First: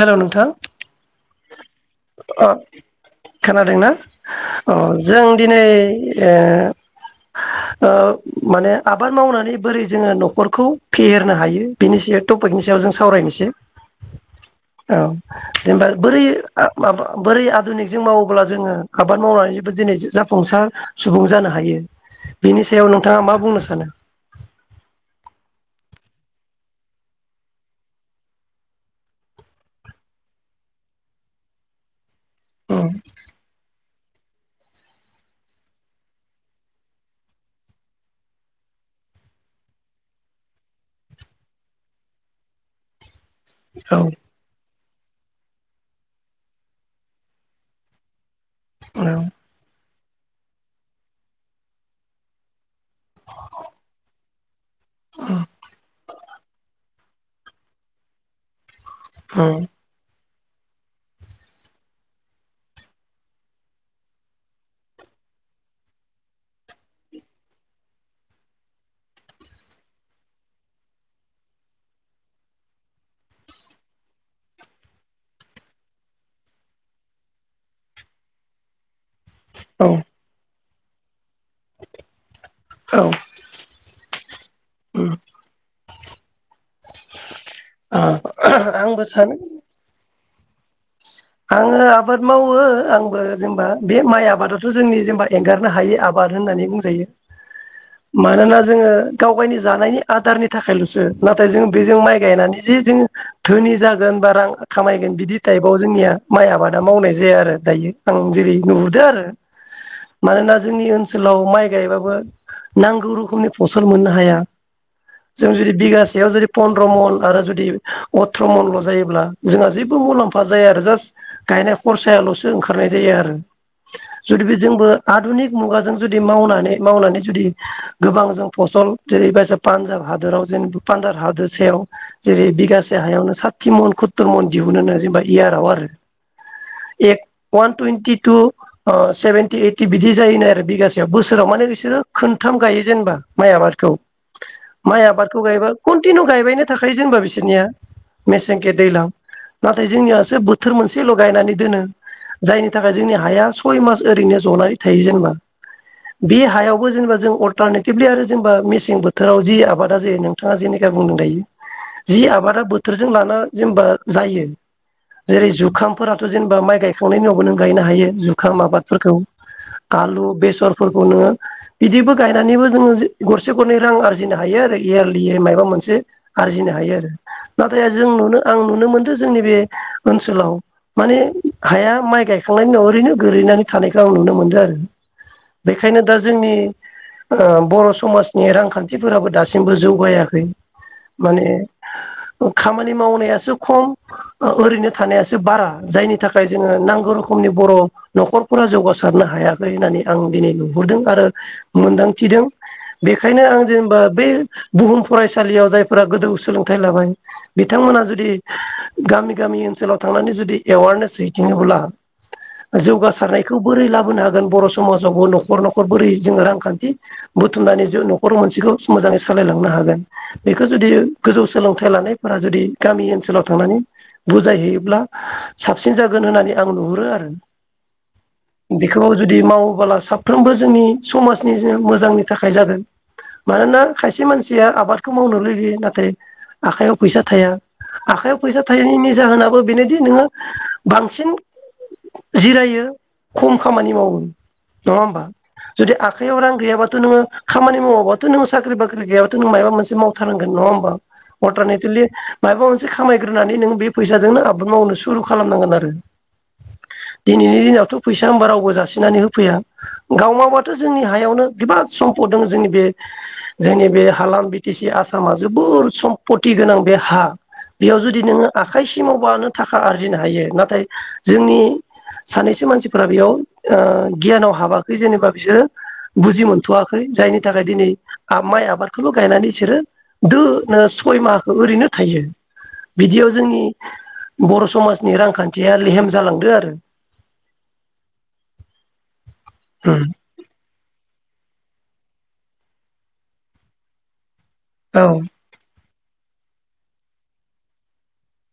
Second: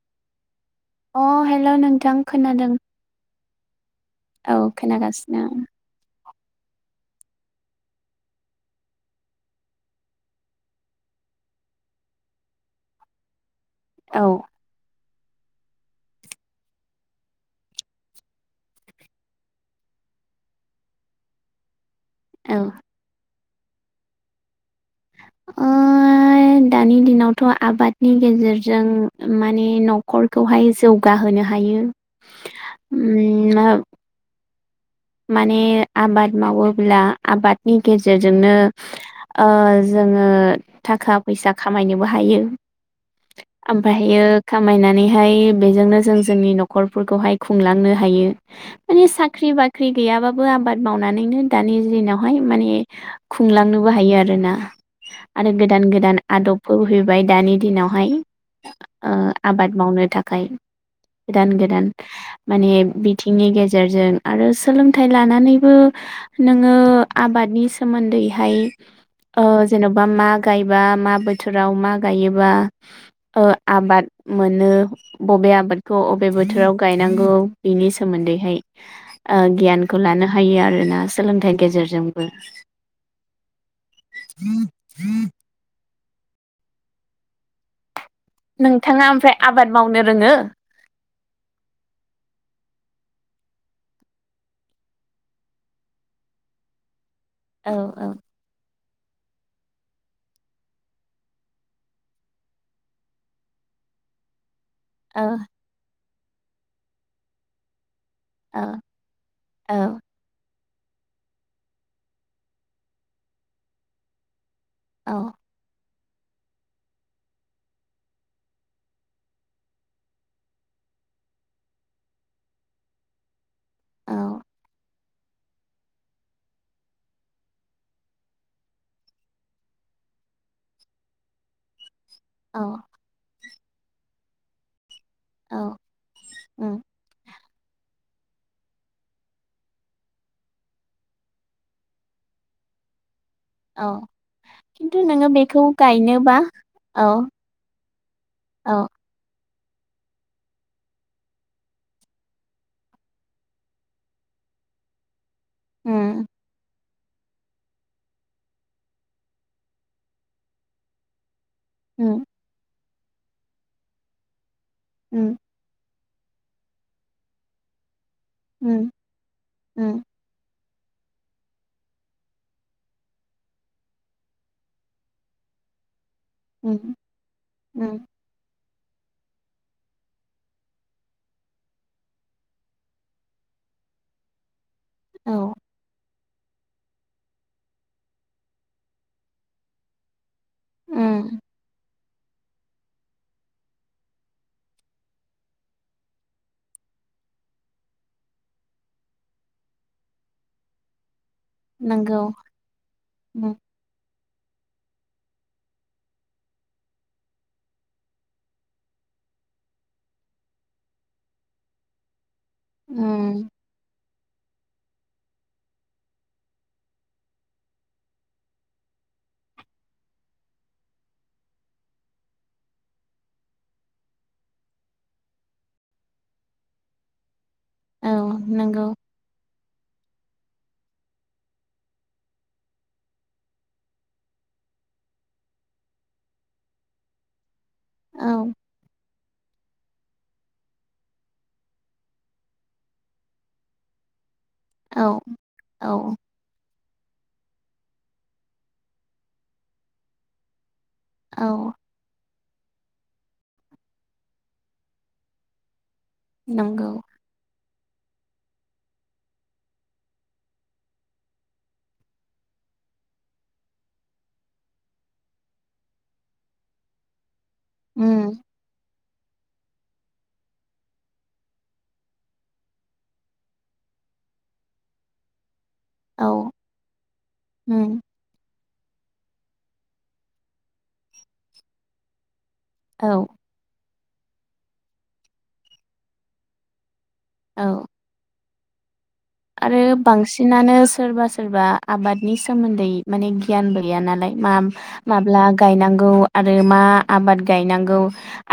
Hello नोंथां अ hello नोंथां अ खोनादों। खोनादोंना? औ अ जों खोनागासिनो दिनै ए ओ माने आबाद मावनानै बोरै जोङो नखरखौ फेहेरनो हायो बिनि सायाव टपिकनि सायाव जों सावरायनोसै। औ औ जेनेबा बोरै ओ माबा बोरै आदुनिकजों मावोब्ला जोङो आबाद मावनानै जोबो जिनै जाफुंसार सुबुं जानो हायो। औ बिनि सायाव नोंथाङा मा बुंनोस सानो। ओ दानि दिनावथ आबादनि गेजेरजों माने नखरखौहाय जौगाहोनो हायो उम माने आबाद मावोब्ला आबादनि गेजेरजोंनो ओ जोङो थाखा फैसा खामायनोबो हायो। औ आमफायो खामायनानै हाय बेजोंनो जों जोंनि नखरफोरखौहाय खुंलांनो हायो। माने औ साख्रि बाख ख्रि गैयाबाबो आबाद मावनानैनो दानि दिनावहाय माने खुंलांनोबो हायो आरो ना औ आरो गोदान गोदान आदबफोबो फैबाय दानि दिनावहाय। ओ उम आबाद मावनो थाख खाय गोदान गोदान माने बिथिंनि गेजेरजों आरो सो सोलोंथाइ लानानैबो नोङो आबादनि सोमोन्दैहाय ओ जेनबा मा गायबा मा बोथोराव मा गायोबा ओ आबाद मोनो बबे आबादखौ अबे बोथोराव गायनांगौ बिनि सोमोन्दैहाय। ओ औ गियानखौ लानो हायो आ आरोना सोलोंथाइ गेजेरजोंबो औ उम ओ आंबो नोंथाङा सानो ओमफ्राय आबाद मावनो रोङो? आङो आबाद मावो आंबो जेनेबा बे माइ आबादाथ जोंनि जेनेबा एंगारनो हायै आबाद होननानै बुंजायो। औ औ मानोना जोङो गावगायनि जानायनि आदारनि थाखायलसो नाथाय जों बेजों माइ गायनानै जे जों धोनि जागोन बा रां खामायगोन औ बिदि टाइपआव जोंनिया माइ आबादा मावनाय जाया आरो दायो। आं जेरै औ नुहुरदो आरो औ मानोना जोंनि ओनसोलाव माइ गायबाबो नांगौ रोखोमनि फसल मोननो हाया। जों जुदि बिगास सेयाव जुदि पन्द्र मन आरो जुदि अथ्र मनल जायोब्ला जोंहा जेबो मुलाम्फा जाया आरो जास्ट। गायनाय खरसायालसो ओंखारनाय जायो आरो औ जुदि बेजोंबो आधुनिक मुगाजों जुदि मावनानै मावनानै जुदि गोबां जों फसल जेरैबायसा पान्जाब हादोराव जेनेबा पान्जाब हादोर सायाव जेरै औ बिगासे हायावनो सा थि मन कुत्तर मन दिहुनो जेनबा औ इयाराव आरो उम ए अवान टुइन्टि टु ओ सेभेेनटि ओइटि बिदि जायोनो आरो बिगासेयाव बोसोराव माने बिसोरो खोनथाम गायो जेनेबा माइ औ आबादखौ खिन्थु माइ नोङो आबादखौ बेखौ गायबा कन्टिनिउ गायनोबा गायबायनो थाखाय औ जेनबा बिसोरनिया मेसेंखे औ दैलां नाथाय जोंनिया सो बोथोर मोन से ल गायनानै दोनो जायनि थाखाय जोंनि हाया सय मास ओरैनो जनानै थायो जेनेबा। उम बे हायाव बो जेनेबा अलटारनेटिभलि आरो जेनेबा मेसें बोथोराव जि आबादा जायो नोंथाङा जेनिखा बुंदों दायो जि उम आबादा बो थोरजों लाना जेनेबा जायो उम जेरै जु खामफोराथ जेनेबा माइ गायखांनायनि उनावबो नों गायनो हायो। जुखाम उम आबादफोरखौ उम आलु बेसर फोरखौ नोङो बिदिबो गायनानैबो जोङो गरसे गरनै रां आरजिनो हायो आरो इयारलियै मायबा मोनसे आरजिनो उम हायो आरो नाथाय उम जों नुनो आं नु नो मोनदों जोंनि बे ओनसोलाव माने हाया माइ गायखांनायनि उनाव ओरैनो गोलैनानै थानायखौ आं नुनो मोन्दों आरो। औ बेखायनो दा जोंनि बर' समाजनि रांखान्थिफोराबो दासिमबो जौगायाखै। उम माने खामानि मावनायासो खम ओरैनो थानाया सो बारा जायनि थाखाय जोङो नांगौ रोखोमनि बर' नखरफोरा जौगासारनो हायाखै होननानै आं दिनै नुहुरदों आरो नंगौ मोनदांथिदों बेखायनो उम आं जेनेबा बे बुहुम फरायसालियाव जायफोरा गोदौ सोलोंथाइ लाबाय बिथांमोना जुदि गामि गामि ओनसोलाव थांनानै जुदि एवारनेस हैथिङोब्ला उम जौगासारनायखौ बोरै लाबोनो हाग गोन बर' समाज आव बो न'खर न'खर बोरै जोङो रांखान्थि बुथुमनानै जों न'खर मोनसेखौ सोमोजाङै सालायलांनो हागोन बेखौ जुदि गोजौ सोलोंथाय लानायफोरा जुदि गामि ओनोलाव थानानै बुजाय हैयो ब्ला साबसिन जागोन होननानै आं नुहुरो आरो। औ नंगौ बेखौ जुदि माव बाला साफ्रोमबो जोंनि समाजनि जे मोजांनि थाखाय जादों मानोना खायसे मानसिया आबादखौ मावनो लुुबैयो नाथाय आखाइयाव फैसा थाया। औ आखायाव फैसा थायैनिनो जाहोनाबो बेनोदि नोङो बांसिन जिरायो खम खामानि मावो। नङा औ होमबा जुदि औ आखाइ आव रां गैयाबा थ नोङो खामानि मावाबाथ' नोङो साख्रि बाख्रि गैयाबाथ' नों माया मोनसे मावथारनांगोन नङा होमबा? अटार औ नेतिलि माबा मोनसे खामायग्रोनानै नों बे फैसाजोंनो आ बाद मावनो सुरु खालामनांगोन आरो नंगौ दिनैनि दिनाव दाथ' फैसा होनोमबा रावबो जासिनानै होफैया गाव माबाथ' जोंनि हायावनो बिबोद सम्पद दङो जोंनि बे जोंनि बे हालाम बि टि सि आसामा जोबोर सम्पति गोनां बे हा। बेयाव जुदि उम नोङो आखायस ति मावबानो थाखा आरजिनो हायो नाथाय जोंनि सानैसो मानसिफोरा बेयाव ओ गियानाव हाबाखै जेनेबा बिसोरो बुजि औ मोनथ'वाखै जायनि थाखाय दिनै उम आमाइ आब बादखौल' गायनानै इसोरो दोनो सय माहाखौ ओरैनो थायो। औ बिदियाव जोंनि बर' समाजनि रांखान्थिया लेहेम जालांदो आरो। औ। आरो उम बांसिनानो सोरबा सोर सोरबा आबादनि सोमोन्दै माने गियानबो गैया नालाय मा औ माब्ला गायनांग औ आरो मा आबाद गायनांगौ?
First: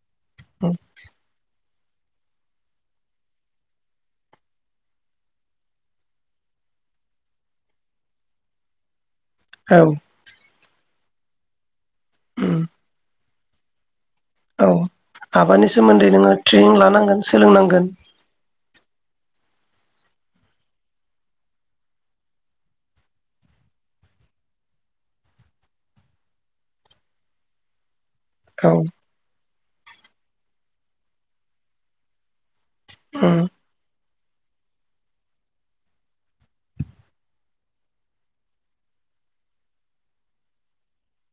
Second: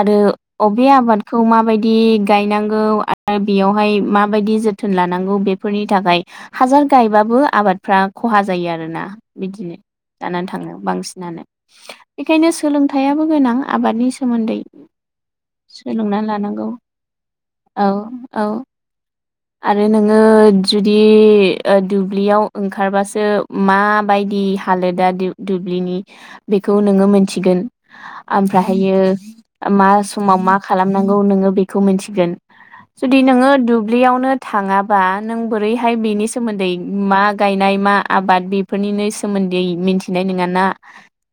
आरो अबे आबादखौ माबायदि दि गायनांगौ आरो बेवहाय माबायदि जोथोन लानांगौ बे फोरनि थाखाय हासार गायबाबो आबादफ्रा खहा जायो आरोना। बिदिनो औ जानानै थांङो। बांसिनानो। बेखायनो उम सोलोंथाइयाबो गोनां आबादनि सोमोन्दै औ आबादनि सोमोन्दै सोलोंना नोङो लानांगौ ट्रेनिं लानांगोन औ सोलोंनांगोन। औ आरो नोङो जुदि ओ दुब्लियाव ओंखारबासो माबायदि हालोदा दु-दुब्लिनि बेखौ नोङो मोनथिगोन। औ ओमफ्रायहायो मा समाव मा खालामनांगौ नोङो बेखौ मिथिगोन। जुदि उम नोङो दु ब्लियावनो थाङाबा नों बोरैहाय बेनि सोमोन्दै मा गायनाय मा आबाद बेफोरनिनो सोमोन्दै मिथिनाय नोङा ना?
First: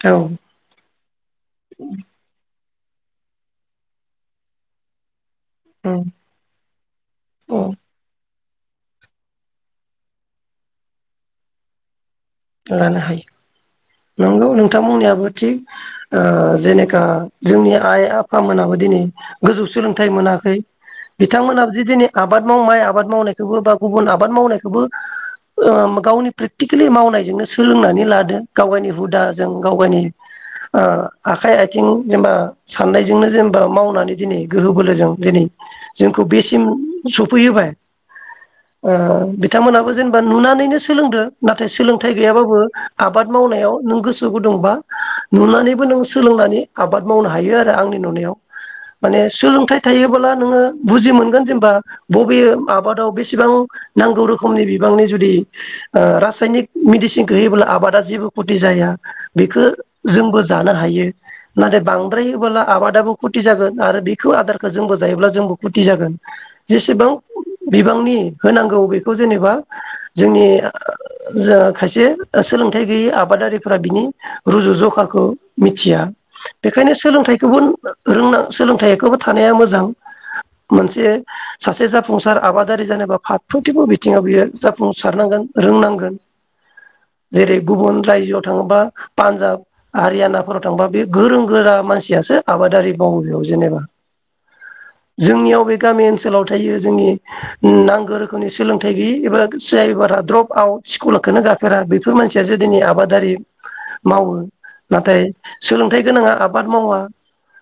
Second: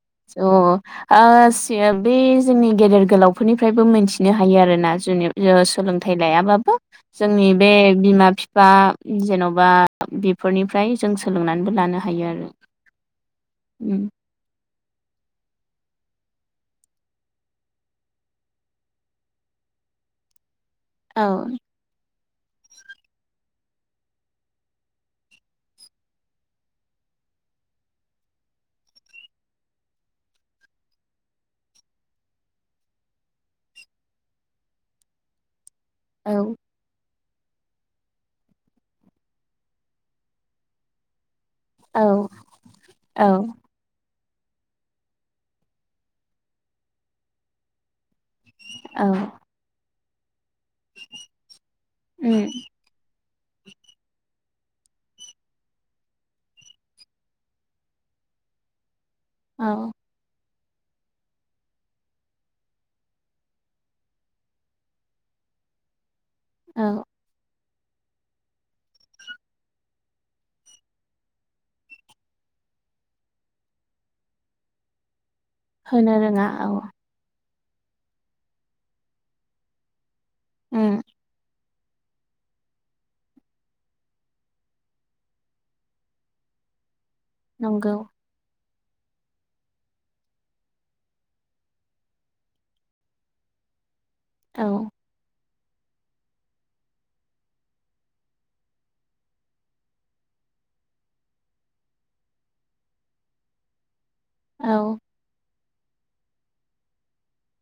औ [unintelligible] बे जोंनि गेदेर गोलावफोरनिफ्रायबो मोनथिनो हायो आरोना जुनि या औ सोलोंथाइ लायाबाबो। जोंनि औ बे बिमा-बिफ फा जेनबा बेफोरनिफ्राय जों सोलोंनानैबो लानो हायो आरो लानो उम हायो नंगौ नों थां बुंनायाबो थिग ओ जेनेखा जोंनि आइ आफामोनाबो दिनै गोजौ सोलोंथाइ मोनाखै औ बिथांमोनाबो जि दिनै आबाद माव माइ आबाद मावनायखौबो बा गुबुन आबाद मावनायखौबो ओ गावनि प्रेकटिकेलि मावनाय बे जोंनो सोलोंनानै लादो गाव गावनि हुदाजों गाव गावनि ओ आखाइ आयथिं जेनबा साननायजोंनो जेनबा मावनानै दिनै गोहो बोलोजों दिनै जोंखौ औ बेसिम सफैहोबाय ओ बिथांमोनाबो जेनबा नुनानैनो सोलोंदो नाथाय औ थाय गैयाबाबो औ आबाद मावनायाव नों गोस सो गुदुंबा नुनानैबो नों सोलोंनानै आबाद मावनो हायो आरो आंनि नुनायाव। औ माने सोलोंथाइ थायो बोला नोङो बुजि मोनगोन जेनबा बबे उम आबादाव बेस सिबां नांगौ रोखोमनि बिबांनि जुदि ओ रासायनिक मेडिसिनखो होयोबोला आबादा जेबो खथि जाया‌। बेखो औ जोंबो जानो हायो नाथाय बांद्राय बोला आबादाबो खथि जागोन आरो बेखौ आदारखो जोंबो जायोब्ला जोंबो खथि जागोन। औ जेसेबां बिबांनि होनांगौ बेखौ जेनेबा जोंनि ओ जा खायसे ओ सोलोंथाइ गैयै आबादारिफोरा बिनि रुजु जखाखौ मिथिया होनो रोङा औ बेखायनो सोलोंथाइ खौबो नों रोंना सोलोंथाइखौबो थानाया मोजां। उम मोनसे सासे जाफुंसार आबादारि जानोबा फारफ्रोमथिबो बिथिङाव बियो जाफुंसारनांगोन रोंनांगोन‌। जेरै नंगौ गुबुन रायजोआव थाङोबा पान्जाब आरियानाफोराव थांबा बे गोरों गोरा मानसियासो आबादारि मावो बेयाव जेनेबा। औ जोंनियाव बे गामि ओनसोलाव थायो जोंनि नांगौ रोखोमनि सोलोंथाइ गैयि एबा जायबारा द्रप आउटस फलखौनो गाफेरा बेफोर मानसिया जुदिनि आबादारि मावो औ नाथाय सोलोंथाइ गोनाङा आबाद मावा।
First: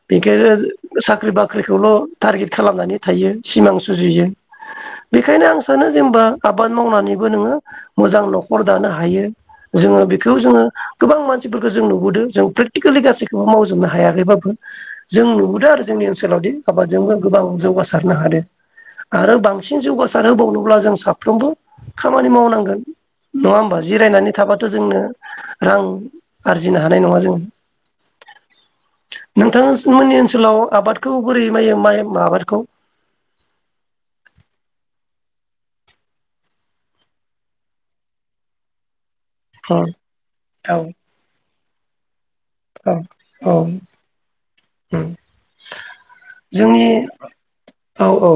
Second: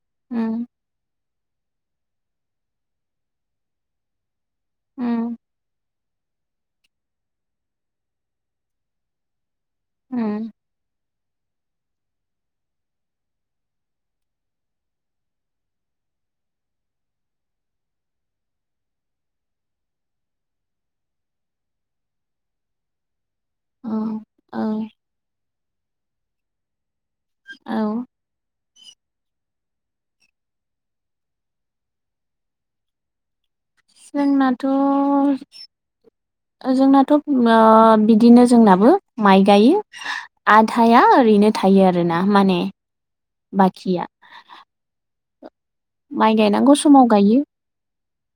बेखो उम साख्रि बाख ख्रिखौल टारगेट खालामनानै थायो सिमां सुजुयो उम बेखायनो आं सानो जेनबा आबाद मावनानैबो नोङो मोजां नखर दानो हायो जोङो बेखौ उम जोङो गोबां मानसिफोरखौ जों नुबोदो जों प्रेकटिकेलि गासैखौबो मावजोबनो हायाखैबाबो जों नुबोदो आरो जोंनि ओनसोलावदि आबादजोंबो गोबां जौगासारनो हादो आरो बांसिन जौगासार होबावनोब्ला जों साफ्रोमबो खामानि मावनांगोन नङा होमबा औ जिरायनानै औ थाबाथ जोंनो रां आरजिनो हा नाय नङा औ जोङो नोंथांमोननि ओनसोलाव आबादखौ बोरै मायो माइ आबादखौ जोंनाथ-जोंनाथ ओ बिदिनो जोंनाबो माइ औ गायो औ आधाया ओरैनो थायो आरो न माने बाखिया औ माइ गायनांगौ जोंनि समाव गायो औ औ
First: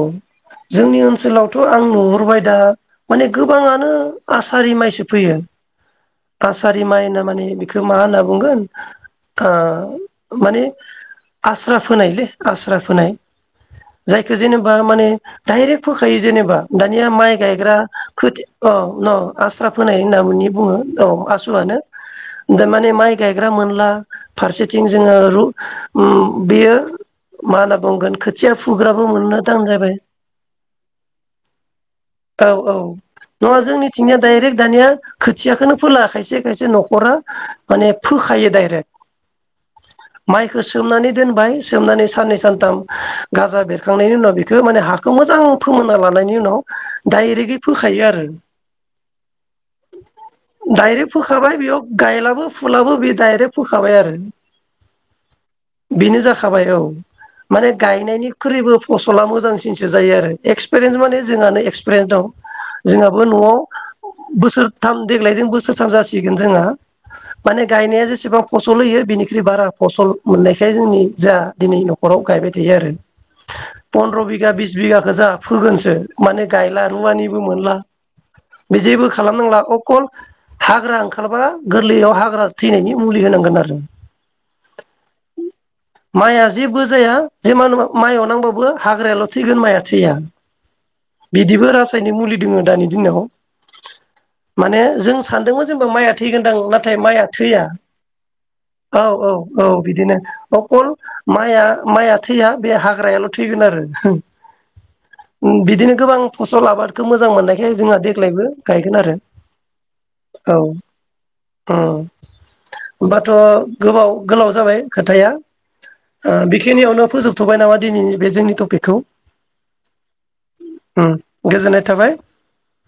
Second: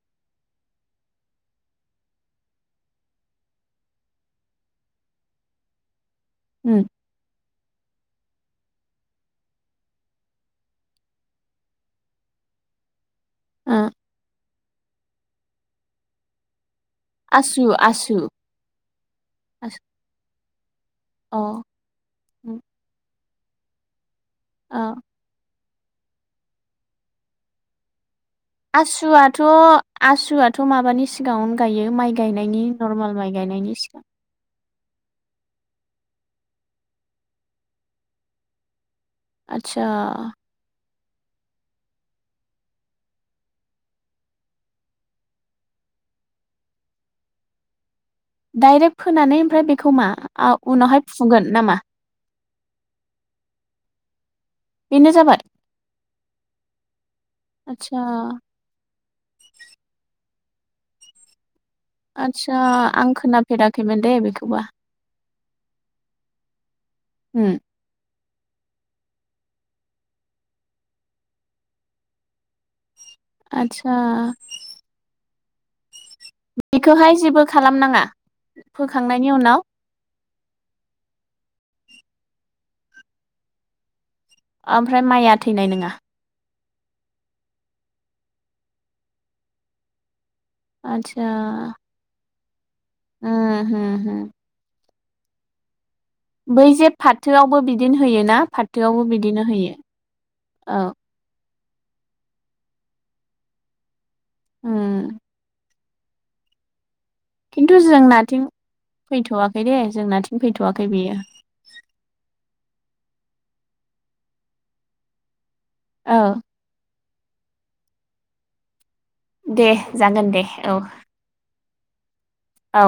जोंनि ओनसोलावथ आं नुहुरबाय दा माने गोबाङानो आसारि माइसो फोयो आसारि उम माइना माने बे मा होनना बुंगोन ओ माने आस्रा फोनायलै आस्रा फोनाय ओ जायखौ जेनेबा माने डाइरेक्ट फोखायो जेनेबा दानिया माइ आसु गायग्रा आसु खोथि औ न अ आस्रा फोनाय होननानै बुङो औ आसुआनो दामाने माइ गायग्रा मोनला फारसेथिं अ जोङो रु उम बेयो मा होन बुंगोन खोथ आसुआथ आसुआथ माबानि सिगाङावनो गायो माइ औ गायनायनि औ नरमेल माइ नङा गायनायनि सिगां जोंनिथिंनिया डाइरेक्ट दानिया खोथियाखौनो फोला खायसे खायसे नखराव माने फोखायो डाइरेक्ट आतसा माइखौ सोमनानै दोनबाय सोमनानै साननै सानथाम गाजा बेरखांनायनि उनाव बेखौ माने हाखौ मोजां फोमोनना लानायनि उनाव डाइरेक्टयै फोखायो आरो डाइरेक्ट फोनानै ओमफ्राय बेखौ मा आ उनावहाय डाइरेक्ट फुगोन फोखाबाय नामा? बेयाव गायलाबो फुलाबो बे डाइरेक्ट फोखाबाय आरो बेनो जाबाय बेनो जाखाबाय औ माने आदसा गायनायनिख्रुइबो फसला मोजांसिनसो जायो आरो एक्सपेरियेन्स माने जोंहानो फ्राय दं आदसा आं जोंहाबो न'आव खोनाफेराखैमोन दे बेखौबा बोसोरथाम देग्लायजों बो सो सान जासिगोन जोंहा उम माने गायनाया जेसेबां फसल होयो बिनिख्रुइ बारा फसल मोननायखाय जोंनि जा दिनै नखराव गायबाय थायो आरो। पनद्र आदसा बिगा बिस बिगाखौ जाह फोगोनसो माने गायला बेखौहाय रुवानिबो जेबो मोनला खालामनाङा बे जेबो फोखांनायनि उनाव खालामनांला अकल हाग्रा ओंखारबा गोरलैयाव हाग्रा थैनायनि मुलि होनांगोन आरो आम फ्राय माइआ थैनाय नोङा? माइआ जेबो जाया जेमान माइआव नांबावबो हाग्रायाल थैगोन माइआ थैया। आदसा बिदिबो रासायनिक मुलि दोंङो दानि दिनाव उम होम होम माने जों सानदोंमोन जेनबा माइआ थैगोनदां बै जे नाथाय माइआ फाथोआवबो थैया बिदिनो होयोना औ फाथोआवबो औ बिदिनो औ होयो। बिदिनो औ अकल माइआ-माइआ थैया बे हाग्रायाल थैगोन आरो। उम उम बिदिनो गोबां फसल आबाद खो मोजां मोननायखाय खिन्थु जोंहा जोंनाथिं देग्लायबो गायगोन आरो फैथ'वाखै दे जोंनाथिं औ फैथ'वाखै बियो उम होमबाथ गोबाव गोलाव जाबाय खोथाया औ ओ बिखिनियावनो फोजोबथबाय नामा दिनैनि बे जोंनि टपिकखौ? दे जागोन दे औ। उम गोजोननाय थाबाय। औ